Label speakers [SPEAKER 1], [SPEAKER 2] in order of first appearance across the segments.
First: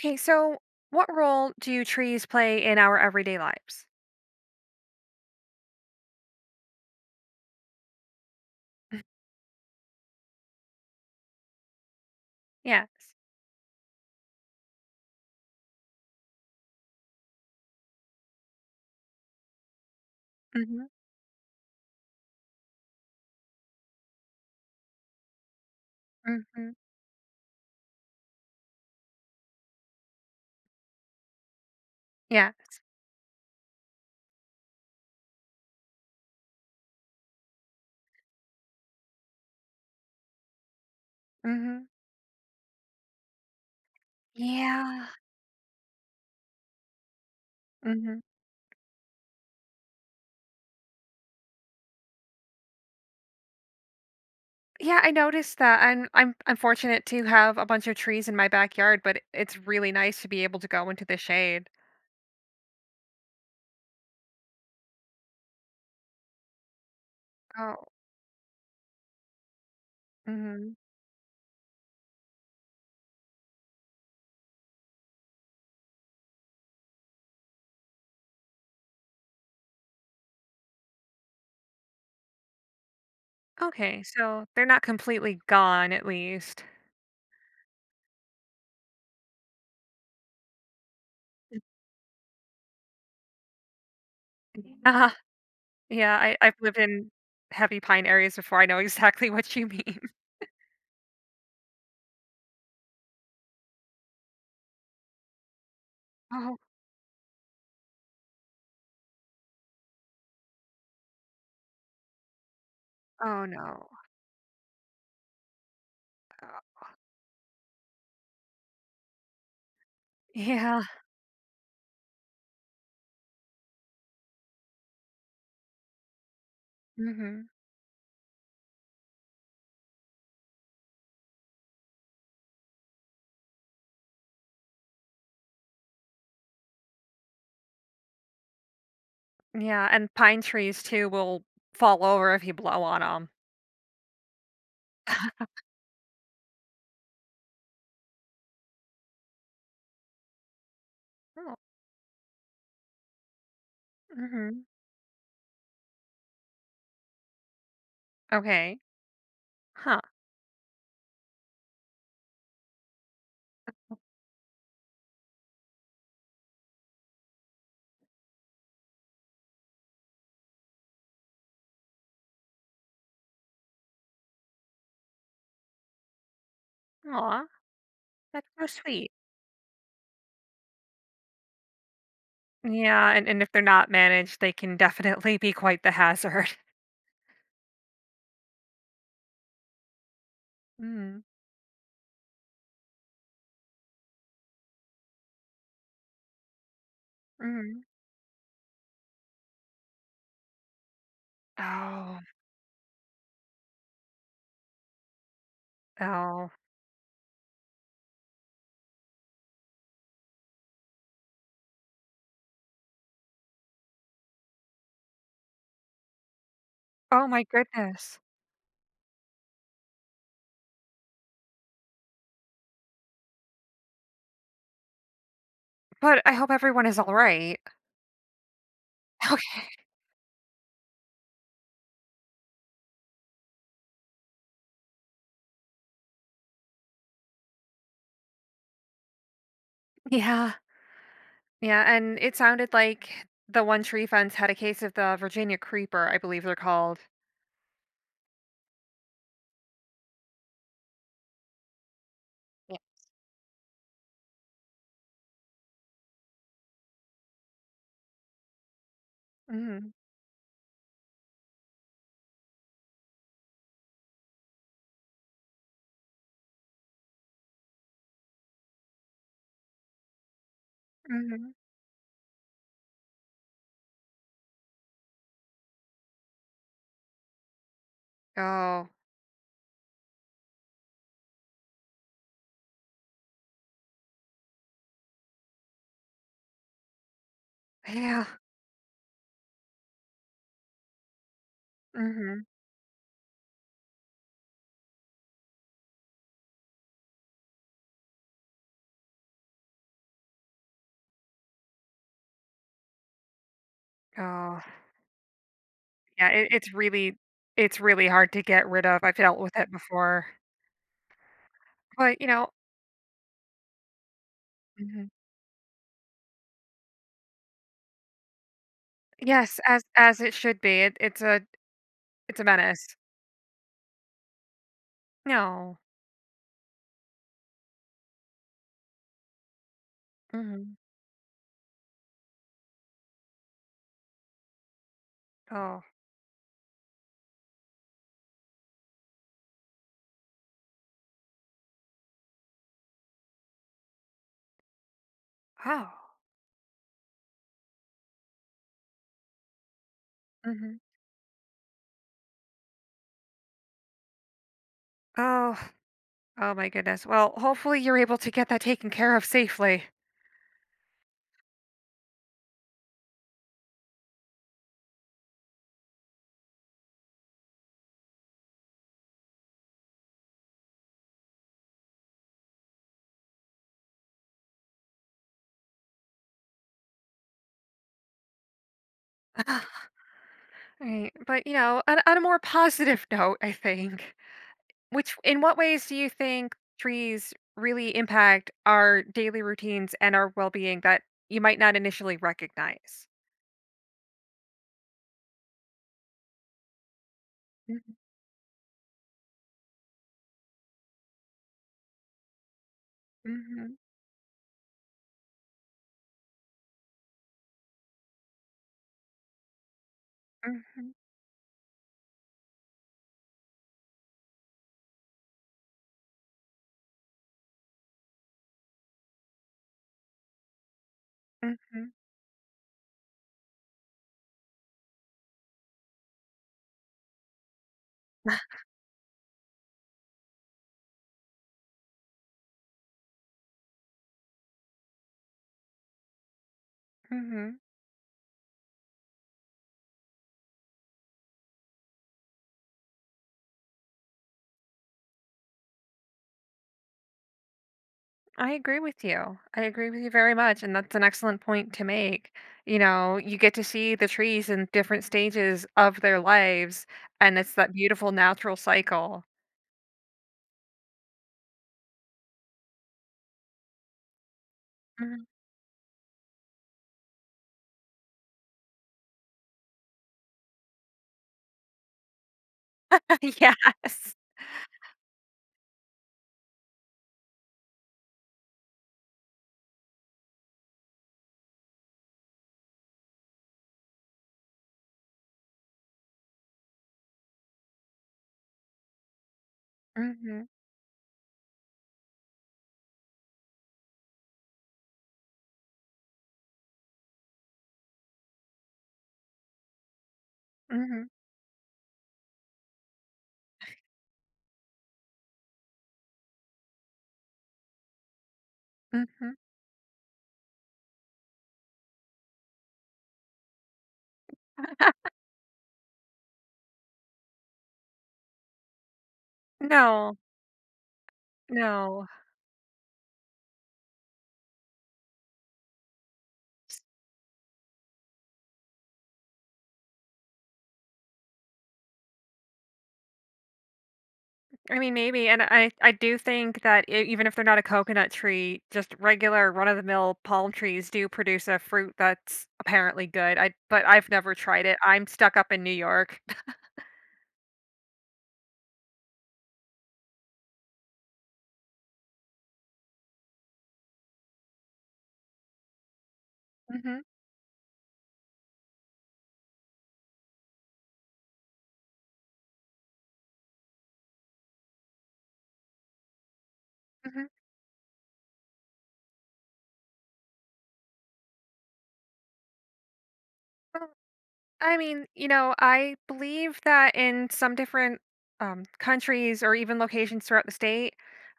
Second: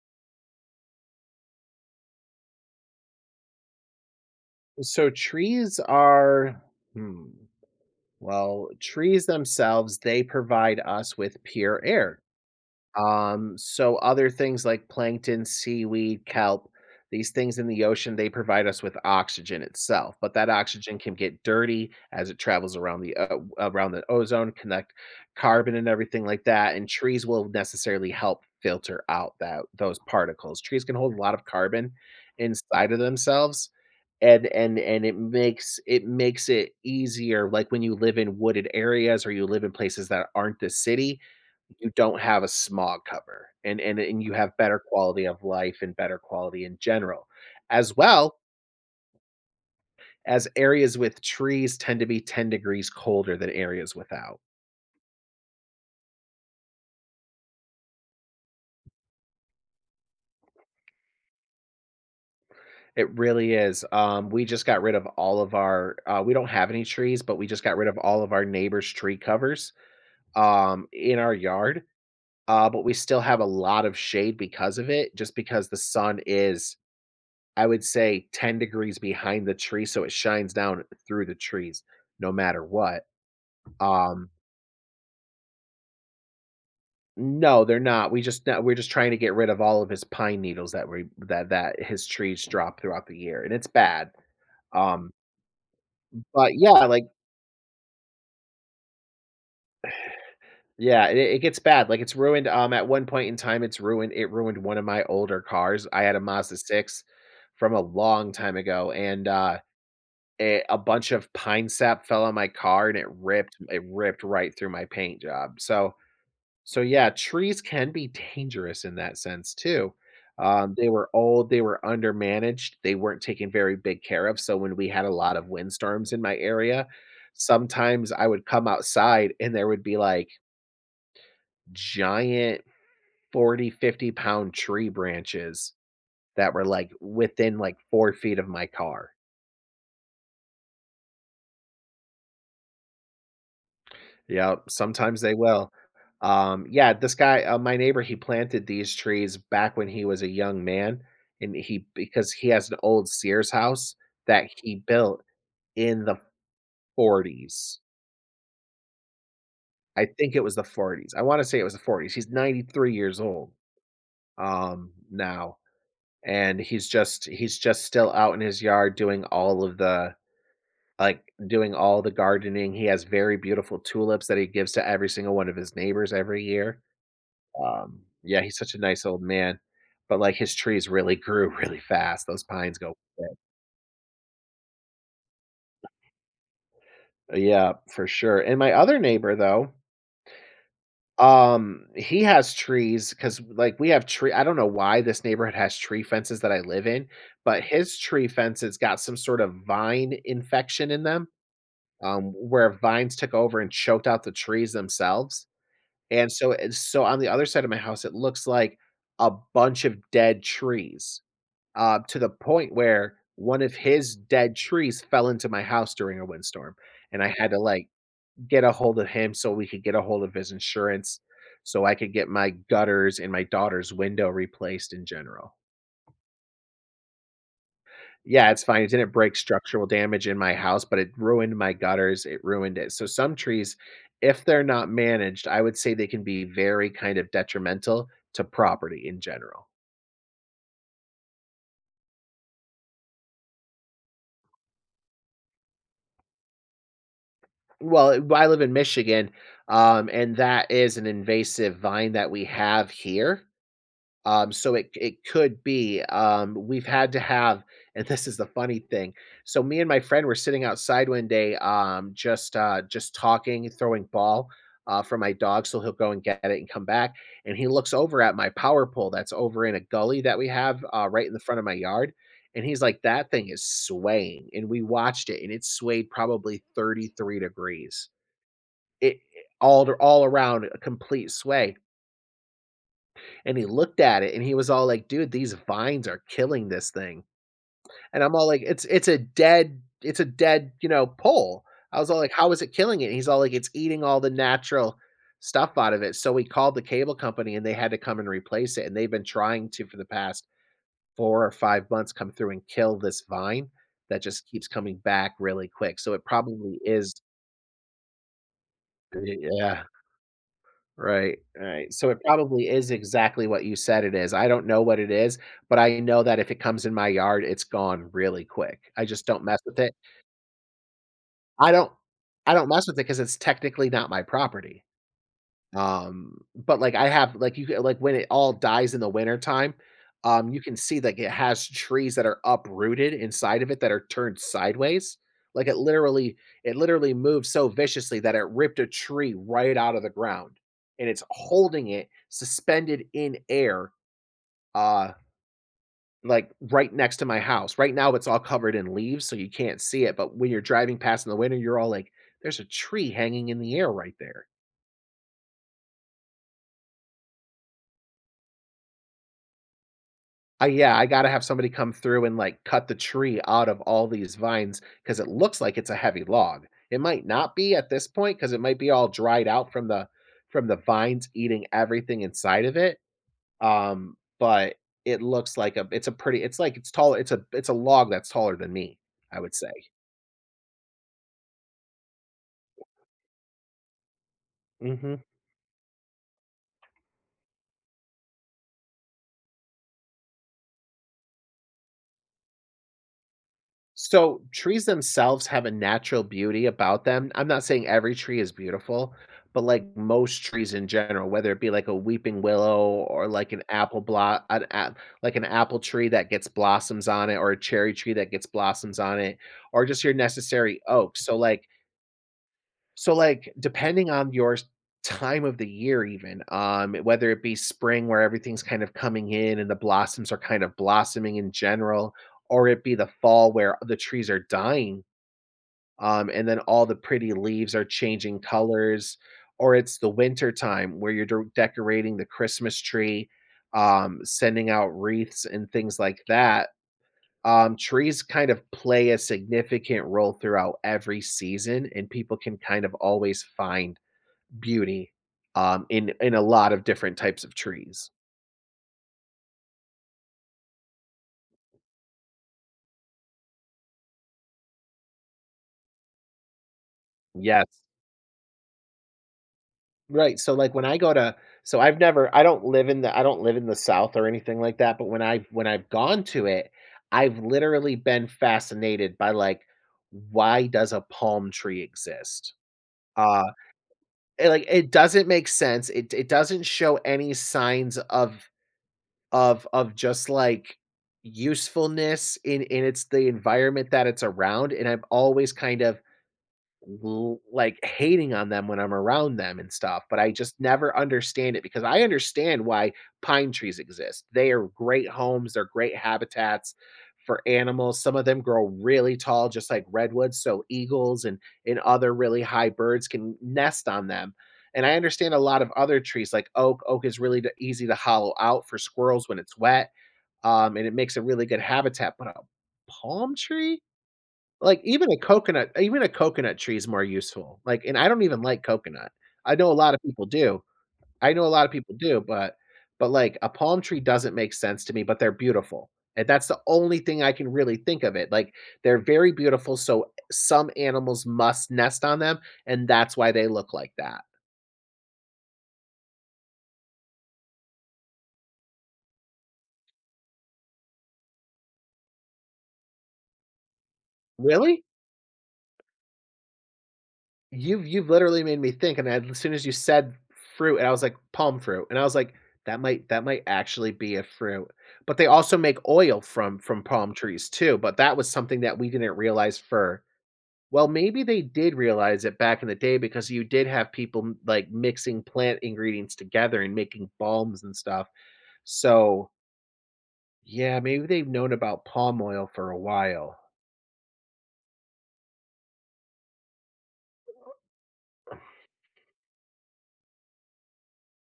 [SPEAKER 1] Okay, so what role do trees play in our everyday lives?
[SPEAKER 2] So trees are, hmm, well, trees themselves, they provide us with pure air.
[SPEAKER 1] Yes.
[SPEAKER 2] So other things like plankton, seaweed, kelp, these things in the ocean, they provide us with oxygen itself, but that
[SPEAKER 1] Mhm.
[SPEAKER 2] oxygen can get dirty as it travels around the ozone, connect carbon and everything like
[SPEAKER 1] Mhm.
[SPEAKER 2] that, and trees will necessarily help filter out that those particles. Trees can hold a lot of carbon
[SPEAKER 1] Yes.
[SPEAKER 2] inside of themselves. And it makes it easier, like when you live in wooded areas or you live in places that aren't the city,
[SPEAKER 1] Mhm.
[SPEAKER 2] you don't have a smog cover, and you have better
[SPEAKER 1] Yeah.
[SPEAKER 2] quality of life and better quality in general, as
[SPEAKER 1] Mhm.
[SPEAKER 2] well as areas with trees tend to be 10 degrees colder than areas without.
[SPEAKER 1] Yeah, I noticed that. I'm fortunate to have a bunch of trees in my backyard, but it's really nice to be able to go into the shade.
[SPEAKER 2] It really is. We just got rid of all of our we don't have any trees, but we just got
[SPEAKER 1] Oh.
[SPEAKER 2] rid of all of our neighbors' tree covers
[SPEAKER 1] Mhm.
[SPEAKER 2] in our yard. But we still have a lot of shade because of it, just because the sun is, I would say, 10 degrees behind the tree, so it shines down through the trees no matter what.
[SPEAKER 1] Okay,
[SPEAKER 2] Um,
[SPEAKER 1] so they're not completely gone at least.
[SPEAKER 2] no, they're not. We just no, we're just trying to get rid of all of his pine needles that we that that his trees drop throughout the year, and it's bad.
[SPEAKER 1] uh
[SPEAKER 2] Um,
[SPEAKER 1] Yeah, I
[SPEAKER 2] but
[SPEAKER 1] I've
[SPEAKER 2] yeah,
[SPEAKER 1] lived
[SPEAKER 2] like
[SPEAKER 1] in heavy pine areas before. I know exactly what you mean.
[SPEAKER 2] yeah, it gets bad. Like, it's ruined. At one point in time, it's ruined. It ruined one of my older cars. I had a Mazda
[SPEAKER 1] Oh,
[SPEAKER 2] six from a long time ago, and a bunch of pine sap fell on my car and
[SPEAKER 1] oh
[SPEAKER 2] it
[SPEAKER 1] no.
[SPEAKER 2] ripped right through my paint job. So
[SPEAKER 1] Uh,
[SPEAKER 2] so yeah, trees can be dangerous in that sense too.
[SPEAKER 1] yeah.
[SPEAKER 2] They were old, they were undermanaged, they weren't taken very big care of. So when we had a lot of windstorms in my area,
[SPEAKER 1] Mhm.
[SPEAKER 2] sometimes I would come outside and there would be like giant 40, 50 pound tree branches that were like within like 4 feet of my car.
[SPEAKER 1] Yeah, and pine trees too will fall over if you blow on them.
[SPEAKER 2] Yeah, sometimes they will. Yeah, this guy, my neighbor, he planted these trees back when he was a young man, and
[SPEAKER 1] Oh,
[SPEAKER 2] he because he has an old Sears house that
[SPEAKER 1] mhm.
[SPEAKER 2] he built in the 40s.
[SPEAKER 1] Okay. Huh.
[SPEAKER 2] I think it was the 40s. I wanna say it was the 40s. He's 93 years old, now, and he's just still out in his yard doing all of the, like, doing all the gardening. He has very beautiful tulips that he gives to every single one of his neighbors every year.
[SPEAKER 1] Aw,
[SPEAKER 2] Yeah,
[SPEAKER 1] that's
[SPEAKER 2] he's
[SPEAKER 1] so
[SPEAKER 2] such a nice
[SPEAKER 1] sweet.
[SPEAKER 2] old man, but, like, his trees really grew really fast, those pines go
[SPEAKER 1] Yeah, and,
[SPEAKER 2] quick.
[SPEAKER 1] and if they're not managed, they can definitely be quite the hazard.
[SPEAKER 2] Yeah, for sure, and my other neighbor, though,
[SPEAKER 1] Mm,
[SPEAKER 2] he has trees because, like, we have tree I don't know why this neighborhood has tree fences that I live in, but
[SPEAKER 1] mm.
[SPEAKER 2] his tree fences got some sort of vine infection in them,
[SPEAKER 1] Oh,
[SPEAKER 2] where vines took over and choked out the trees themselves, and
[SPEAKER 1] oh,
[SPEAKER 2] so on the other side of my house, it looks like a bunch of dead trees. To the point where one of his dead trees fell into my house during a windstorm, and
[SPEAKER 1] oh
[SPEAKER 2] I
[SPEAKER 1] my
[SPEAKER 2] had to, like,
[SPEAKER 1] goodness.
[SPEAKER 2] get a hold of him so we could get a hold of his insurance, so I could get my gutters and my daughter's window replaced in general.
[SPEAKER 1] But I hope everyone is all right.
[SPEAKER 2] Yeah, it's fine. It didn't break
[SPEAKER 1] Okay.
[SPEAKER 2] structural damage in my house, but it ruined my gutters. It ruined it. So some trees, if they're not managed, I would say they can be very kind of detrimental to property in general.
[SPEAKER 1] Yeah, yeah, and it sounded like the one tree fence had a case of the Virginia creeper, I believe they're called.
[SPEAKER 2] Well, I live in Michigan, and that is an invasive vine that we
[SPEAKER 1] Yeah.
[SPEAKER 2] have here. So it could be, we've had to have and this is the funny thing. So me and
[SPEAKER 1] Mm,
[SPEAKER 2] my friend were sitting outside one day, just talking, throwing ball, for my dog, so he'll go and get it and come back, and he looks over at my power pole that's over in a gully that we have, right in the
[SPEAKER 1] hmm.
[SPEAKER 2] front of my yard, and he's like, "That thing is swaying," and we watched it, and it swayed probably 33 degrees.
[SPEAKER 1] Oh,
[SPEAKER 2] It all around a complete sway, and he looked at it and he was all like, "Dude, these vines are killing this thing." And
[SPEAKER 1] yeah.
[SPEAKER 2] I'm all like, "It's a dead, pole." I was all like,
[SPEAKER 1] Hmm.
[SPEAKER 2] "How is it killing it?" And he's all like, "It's eating all the natural stuff out of it." So we called the cable company and they had to come and replace it, and they've been trying to for the past 4 or 5 months come through and kill this vine that just
[SPEAKER 1] Oh,
[SPEAKER 2] keeps coming back really quick. So it
[SPEAKER 1] yeah, it's
[SPEAKER 2] probably is
[SPEAKER 1] really it's really hard to get rid of. I've dealt with it
[SPEAKER 2] Yeah.
[SPEAKER 1] before.
[SPEAKER 2] Right. So it
[SPEAKER 1] But,
[SPEAKER 2] probably is exactly what you said it is. I don't know what it
[SPEAKER 1] Mhm.
[SPEAKER 2] is, but I know that if it comes in my yard, it's gone really quick. I just don't mess
[SPEAKER 1] Yes,
[SPEAKER 2] with
[SPEAKER 1] as
[SPEAKER 2] it.
[SPEAKER 1] as it should be. It's a
[SPEAKER 2] I don't
[SPEAKER 1] it's a
[SPEAKER 2] I don't mess with it
[SPEAKER 1] menace.
[SPEAKER 2] because it's technically not my property.
[SPEAKER 1] No.
[SPEAKER 2] But, like, you can- like, when it all dies in the wintertime, you can
[SPEAKER 1] Mhm.
[SPEAKER 2] see, like, it has trees that are uprooted inside of it that are turned sideways. Like,
[SPEAKER 1] Oh.
[SPEAKER 2] it literally moved so viciously that it ripped a tree right out of the ground, and it's holding it suspended in air, uh,
[SPEAKER 1] Oh.
[SPEAKER 2] like, right next to my house. Right now, it's all covered in leaves, so you can't see it, but when you're
[SPEAKER 1] Mhm.
[SPEAKER 2] driving past in the winter, you're all like, "There's a tree hanging in the air right there."
[SPEAKER 1] Oh. Oh my goodness. Well, hopefully you're able to get that taken care of safely.
[SPEAKER 2] I yeah, I gotta have somebody come through and, like, cut the tree out of all these vines because it looks like it's a heavy log. It might not be at this point because it might be all dried out from the vines eating everything inside of it, but it looks like a it's a pretty it's taller. It's a log that's taller than me, I would say.
[SPEAKER 1] Right, but, you know, on a more positive note, I think which
[SPEAKER 2] Mhm.
[SPEAKER 1] in what ways do you think trees really impact our daily routines and our well-being that you might not initially recognize?
[SPEAKER 2] So, trees themselves have a natural beauty about them. I'm not saying
[SPEAKER 1] Mhm,
[SPEAKER 2] every tree is beautiful, but like most trees in general, whether it be like a weeping willow or
[SPEAKER 1] mhm,
[SPEAKER 2] like an apple tree that gets blossoms on it or a cherry tree that gets blossoms on it, or just your necessary
[SPEAKER 1] mhm,
[SPEAKER 2] oak. So, like, depending on your time of the year, even whether it be spring where everything's kind of coming in and the blossoms are kind of blossoming in
[SPEAKER 1] mhm,
[SPEAKER 2] general, or it be the fall where the trees are dying, and then all the pretty leaves are changing colors, or it's the winter time where you're decorating the Christmas tree, sending out wreaths and things like that.
[SPEAKER 1] mhm.
[SPEAKER 2] Trees kind of play a significant role throughout every season, and people can kind of always find beauty, in a lot of different types of trees.
[SPEAKER 1] I agree with you. I agree with you very much, and that's an excellent point to make. You know, you get to see the trees in different stages of their lives, and it's that
[SPEAKER 2] Yes.
[SPEAKER 1] beautiful natural cycle.
[SPEAKER 2] Right, so, like, when I go to I've never I don't live in the South or anything like that, but
[SPEAKER 1] Mhm.
[SPEAKER 2] when I've gone to it, I've literally been fascinated by, like, why does a palm tree exist? Uh,
[SPEAKER 1] Yes.
[SPEAKER 2] and, like, it doesn't make sense, it doesn't show any signs of just, like, usefulness in its the environment that it's around, and I've always kind of l like, hating on them when I'm around them and stuff, but I
[SPEAKER 1] Mhm,
[SPEAKER 2] just never understand it because I understand why pine trees exist. They are great homes, they're great habitats for animals. Some of them grow really tall, just like redwoods, so
[SPEAKER 1] mhm,
[SPEAKER 2] eagles and other really high birds can nest on them, and I understand a lot of other trees like oak. Oak is really d easy to hollow out for squirrels
[SPEAKER 1] mhm.
[SPEAKER 2] when it's wet, and it makes a really good habitat, but a palm tree? Like, even a coconut tree is more useful, like and I don't even like coconut. I know a lot of
[SPEAKER 1] No,
[SPEAKER 2] people do. I know a lot of people
[SPEAKER 1] no.
[SPEAKER 2] do, but like, a palm tree doesn't make sense to me, but they're beautiful, and that's the only thing I can really think of it, like, they're very beautiful, so some animals must nest on them, and that's why they look like that.
[SPEAKER 1] I mean, maybe, and I do think that e even if they're not a coconut tree, just regular run-of-the-mill palm trees do produce a fruit that's apparently good. I But I've never tried it.
[SPEAKER 2] Really?
[SPEAKER 1] I'm stuck up in New York.
[SPEAKER 2] You've literally made me think, and I, as soon as you said fruit, and I was like, "Palm fruit," and I was like, "That might actually be a fruit." But they also make oil from
[SPEAKER 1] Mhm,
[SPEAKER 2] palm trees too, but that was something that we didn't realize for well, maybe they did realize it back in the day because you did have people m like mixing plant ingredients together and making
[SPEAKER 1] mhm.
[SPEAKER 2] balms and stuff. So, yeah, maybe they've known about palm oil for a while.
[SPEAKER 1] Well, I mean, you know, I believe that in some different, countries or even locations throughout the state,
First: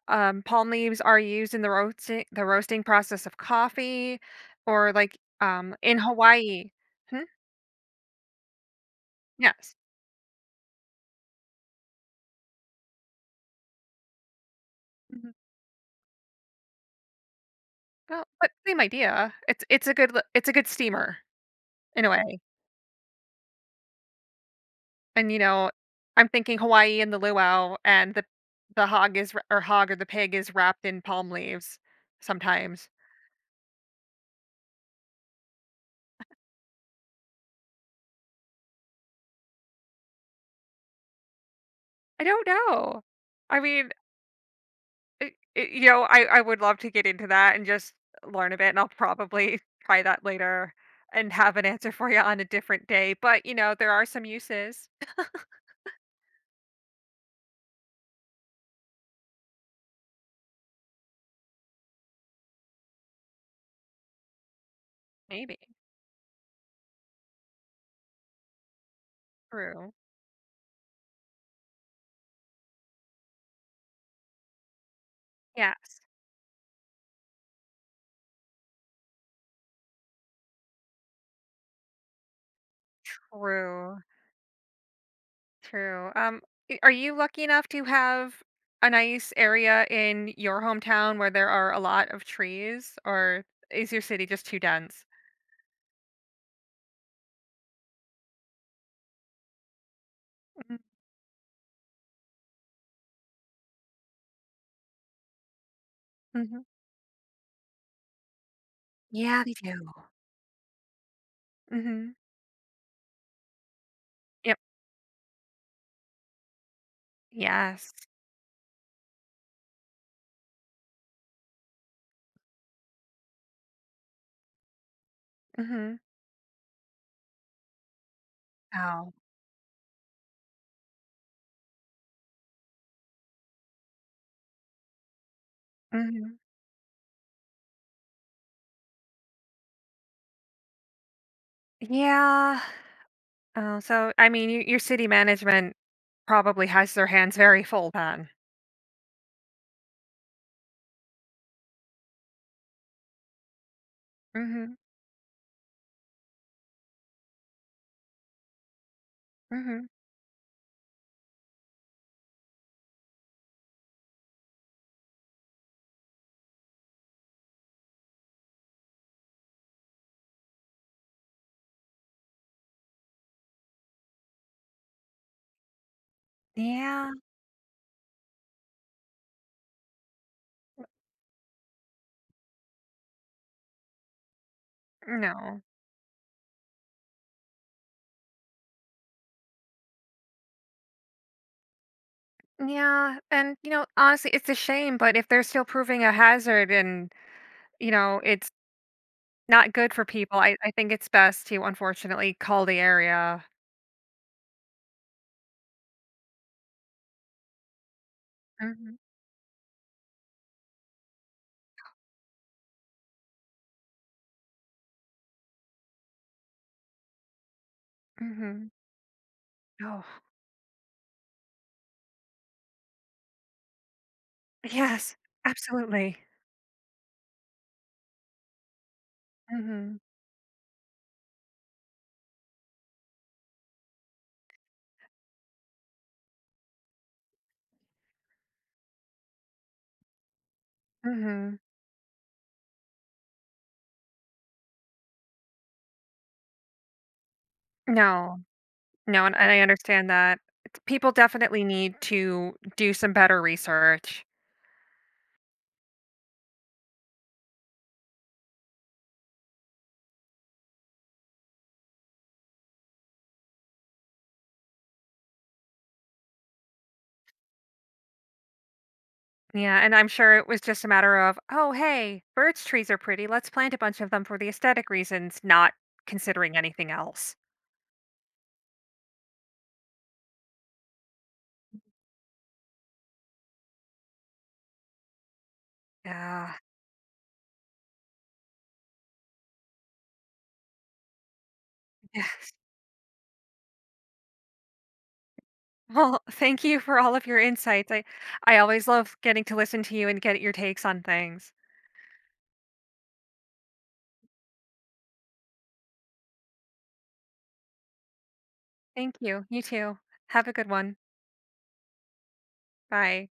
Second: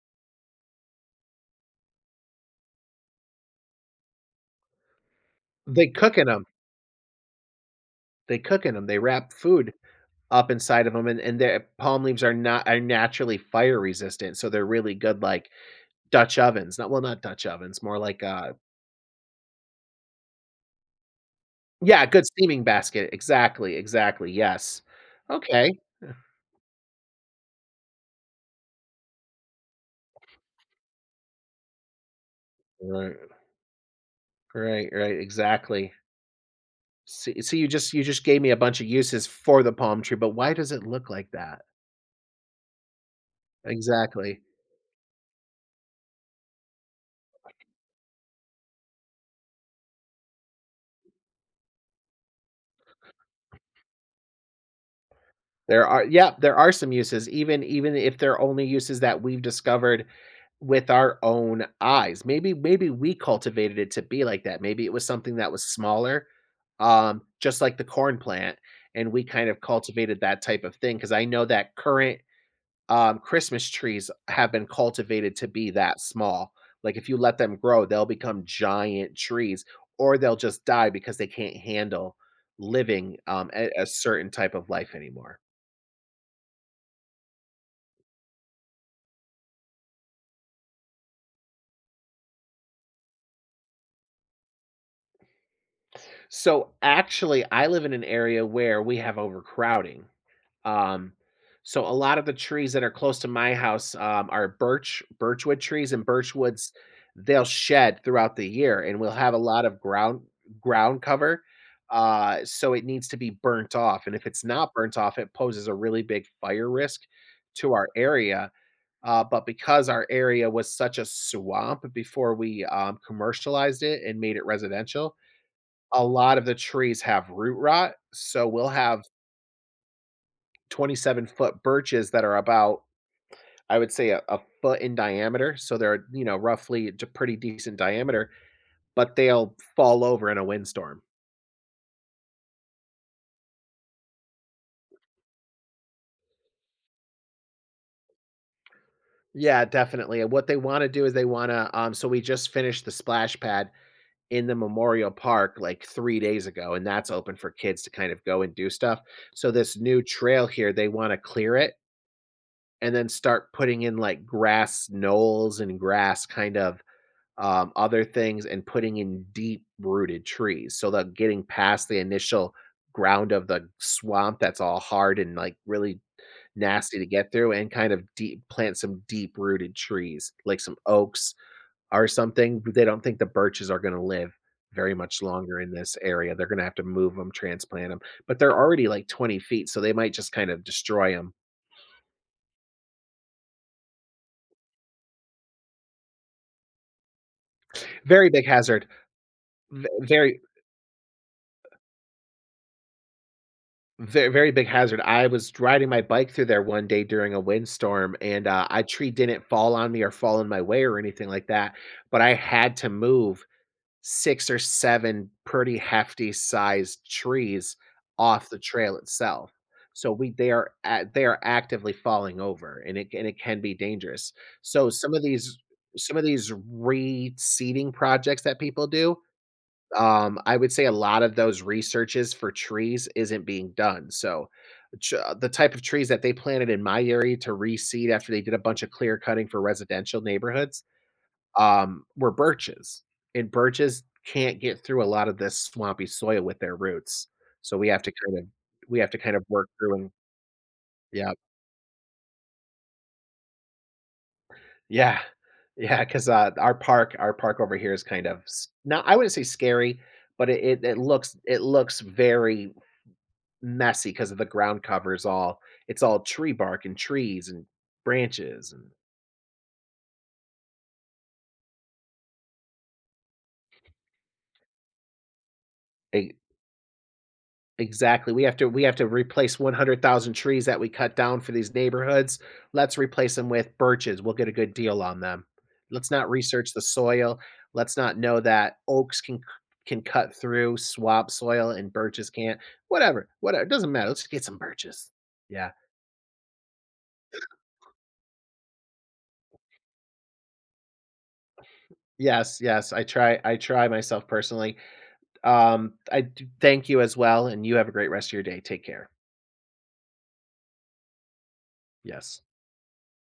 [SPEAKER 1] palm leaves are used in the roasting process of coffee or, like,
[SPEAKER 2] They
[SPEAKER 1] in
[SPEAKER 2] cook in them.
[SPEAKER 1] Hawaii. Hmm?
[SPEAKER 2] They cook in them. They wrap food
[SPEAKER 1] Yes.
[SPEAKER 2] up inside of them, and their palm leaves are not are naturally fire resistant, so they're really good
[SPEAKER 1] Mhm.
[SPEAKER 2] like dutch ovens, not dutch ovens, more like
[SPEAKER 1] Well, but same idea. It's a good l it's a good steamer
[SPEAKER 2] yeah,
[SPEAKER 1] in a
[SPEAKER 2] good
[SPEAKER 1] way,
[SPEAKER 2] steaming basket, exactly, exactly, yes,
[SPEAKER 1] and, you know,
[SPEAKER 2] okay,
[SPEAKER 1] I'm thinking Hawaii and the luau and the hog is wra or hog or the pig is wrapped in palm leaves sometimes.
[SPEAKER 2] right, right, right, exactly. So you just gave me a bunch of uses for the palm tree, but why does it look like that?
[SPEAKER 1] I don't know. I mean,
[SPEAKER 2] Exactly.
[SPEAKER 1] I I you know, I would love to get into that and just learn a bit, and I'll probably try that later and have an answer for you on a different day, but, you know, there are some uses.
[SPEAKER 2] There are, yeah, there are some uses, even if they're only uses that we've discovered with our own eyes. Maybe we cultivated it to be like that. Maybe it was something that
[SPEAKER 1] Maybe.
[SPEAKER 2] was smaller, just like the corn plant, and we kind of
[SPEAKER 1] True.
[SPEAKER 2] cultivated that type of thing. Because I know that current Christmas trees have been cultivated to be that
[SPEAKER 1] Yes,
[SPEAKER 2] small. Like, if you let them grow, they'll become giant trees, or they'll just die because they can't handle living a
[SPEAKER 1] true.
[SPEAKER 2] certain type of life anymore.
[SPEAKER 1] True. Are you lucky enough to have a nice area in your hometown where there are a lot of trees, or is your city just too dense?
[SPEAKER 2] So actually, I live in an area where we have overcrowding. Um, so a lot of the trees that are close to my house are birch, birchwood trees, and
[SPEAKER 1] Mm-hmm.
[SPEAKER 2] birchwoods, they'll shed throughout the year, and we'll have a
[SPEAKER 1] Yeah, they
[SPEAKER 2] lot of
[SPEAKER 1] do.
[SPEAKER 2] ground cover.
[SPEAKER 1] Mm-hmm.
[SPEAKER 2] So it needs to be burnt off, and if it's
[SPEAKER 1] Yep.
[SPEAKER 2] not burnt off, it poses a really big fire risk to our
[SPEAKER 1] Yes.
[SPEAKER 2] area. But because our area was such a swamp before we commercialized it and made it residential,
[SPEAKER 1] Mm-hmm.
[SPEAKER 2] a lot of the trees have root rot, so we'll have
[SPEAKER 1] Oh,
[SPEAKER 2] 27-foot birches that are about, I would say, a foot in diameter, so they're, you
[SPEAKER 1] mm-hmm.
[SPEAKER 2] know, roughly a pretty decent diameter, but they'll fall over in a windstorm.
[SPEAKER 1] Yeah. Oh, so I mean, your city management probably has their hands very full then.
[SPEAKER 2] Yeah, definitely, and what they wanna do is they wanna, we just finished the splash pad in the
[SPEAKER 1] Mm-hmm.
[SPEAKER 2] memorial park, like, 3 days ago, and that's open for kids to kind of go and do stuff. So this
[SPEAKER 1] Mm-hmm.
[SPEAKER 2] new trail here, they wanna clear it and then start putting in, like, grass knolls and grass kind of other things, and putting in deep rooted trees, so that getting past the initial ground of the swamp that's all hard and like really nasty to
[SPEAKER 1] Yeah.
[SPEAKER 2] get through, and kind of deep plant some deep rooted trees like some oaks or something. They don't think the birches are going to live very much longer
[SPEAKER 1] No.
[SPEAKER 2] in this area. They're going to have to move them, transplant them, but they're already like 20 feet, so they might just kind of destroy them.
[SPEAKER 1] Yeah, and you know, honestly, it's a shame, but if they're still proving a hazard and you know,
[SPEAKER 2] Very big
[SPEAKER 1] it's
[SPEAKER 2] hazard.
[SPEAKER 1] not good for people.
[SPEAKER 2] Very,
[SPEAKER 1] I think it's best to, unfortunately, call the area.
[SPEAKER 2] very, very big hazard. I was riding my bike through there one day during a windstorm, and a
[SPEAKER 1] Mhm,
[SPEAKER 2] tree didn't fall on me or fall in my way or anything like that. But I had to move six or seven pretty hefty sized trees off the
[SPEAKER 1] mhm.
[SPEAKER 2] trail itself.
[SPEAKER 1] Oh,
[SPEAKER 2] So we they are a- they are actively falling over, and it can be dangerous. So
[SPEAKER 1] yes,
[SPEAKER 2] some
[SPEAKER 1] absolutely.
[SPEAKER 2] of these reseeding projects that people do,
[SPEAKER 1] Mhm,
[SPEAKER 2] I would say a lot of those researches for trees isn't being done. So, the type of trees that they planted in my area to reseed after they did a bunch of clear cutting for residential neighborhoods,
[SPEAKER 1] mhm.
[SPEAKER 2] were birches, and birches can't get through a lot of this swampy soil with their roots. So we have to
[SPEAKER 1] No,
[SPEAKER 2] kind of, we have to
[SPEAKER 1] no,
[SPEAKER 2] kind of
[SPEAKER 1] and I
[SPEAKER 2] work through,
[SPEAKER 1] understand
[SPEAKER 2] and
[SPEAKER 1] that. It's people
[SPEAKER 2] yeah,
[SPEAKER 1] definitely need to do some better research.
[SPEAKER 2] yeah, yeah, because our park over here is kind of not, I wouldn't say scary, but it looks, it looks very messy because of the ground cover is all, it's all tree bark and trees and branches and
[SPEAKER 1] Yeah, and I'm sure it was just a matter of, "Oh, hey, birch trees are pretty. Let's plant a bunch of them for the aesthetic reasons," not
[SPEAKER 2] E
[SPEAKER 1] considering anything else.
[SPEAKER 2] exactly, we have to replace 100,000 trees that we cut down for these neighborhoods. Let's replace them with birches, we'll get a good deal on them. Let's not
[SPEAKER 1] Yeah,
[SPEAKER 2] research the soil, let's not know that oaks can c can cut through swamp soil and
[SPEAKER 1] yeah.
[SPEAKER 2] birches can't. Whatever, whatever, it doesn't matter, let's get some birches. Yeah.
[SPEAKER 1] Well, thank you for all of your insights. I always love getting to listen to you and get your takes on things.
[SPEAKER 2] Yes, yes, I try myself personally. I do thank you as well, and you have a great rest of your day. Take care.
[SPEAKER 1] Thank you. You too. Have a good one.
[SPEAKER 2] Yes.
[SPEAKER 1] Bye.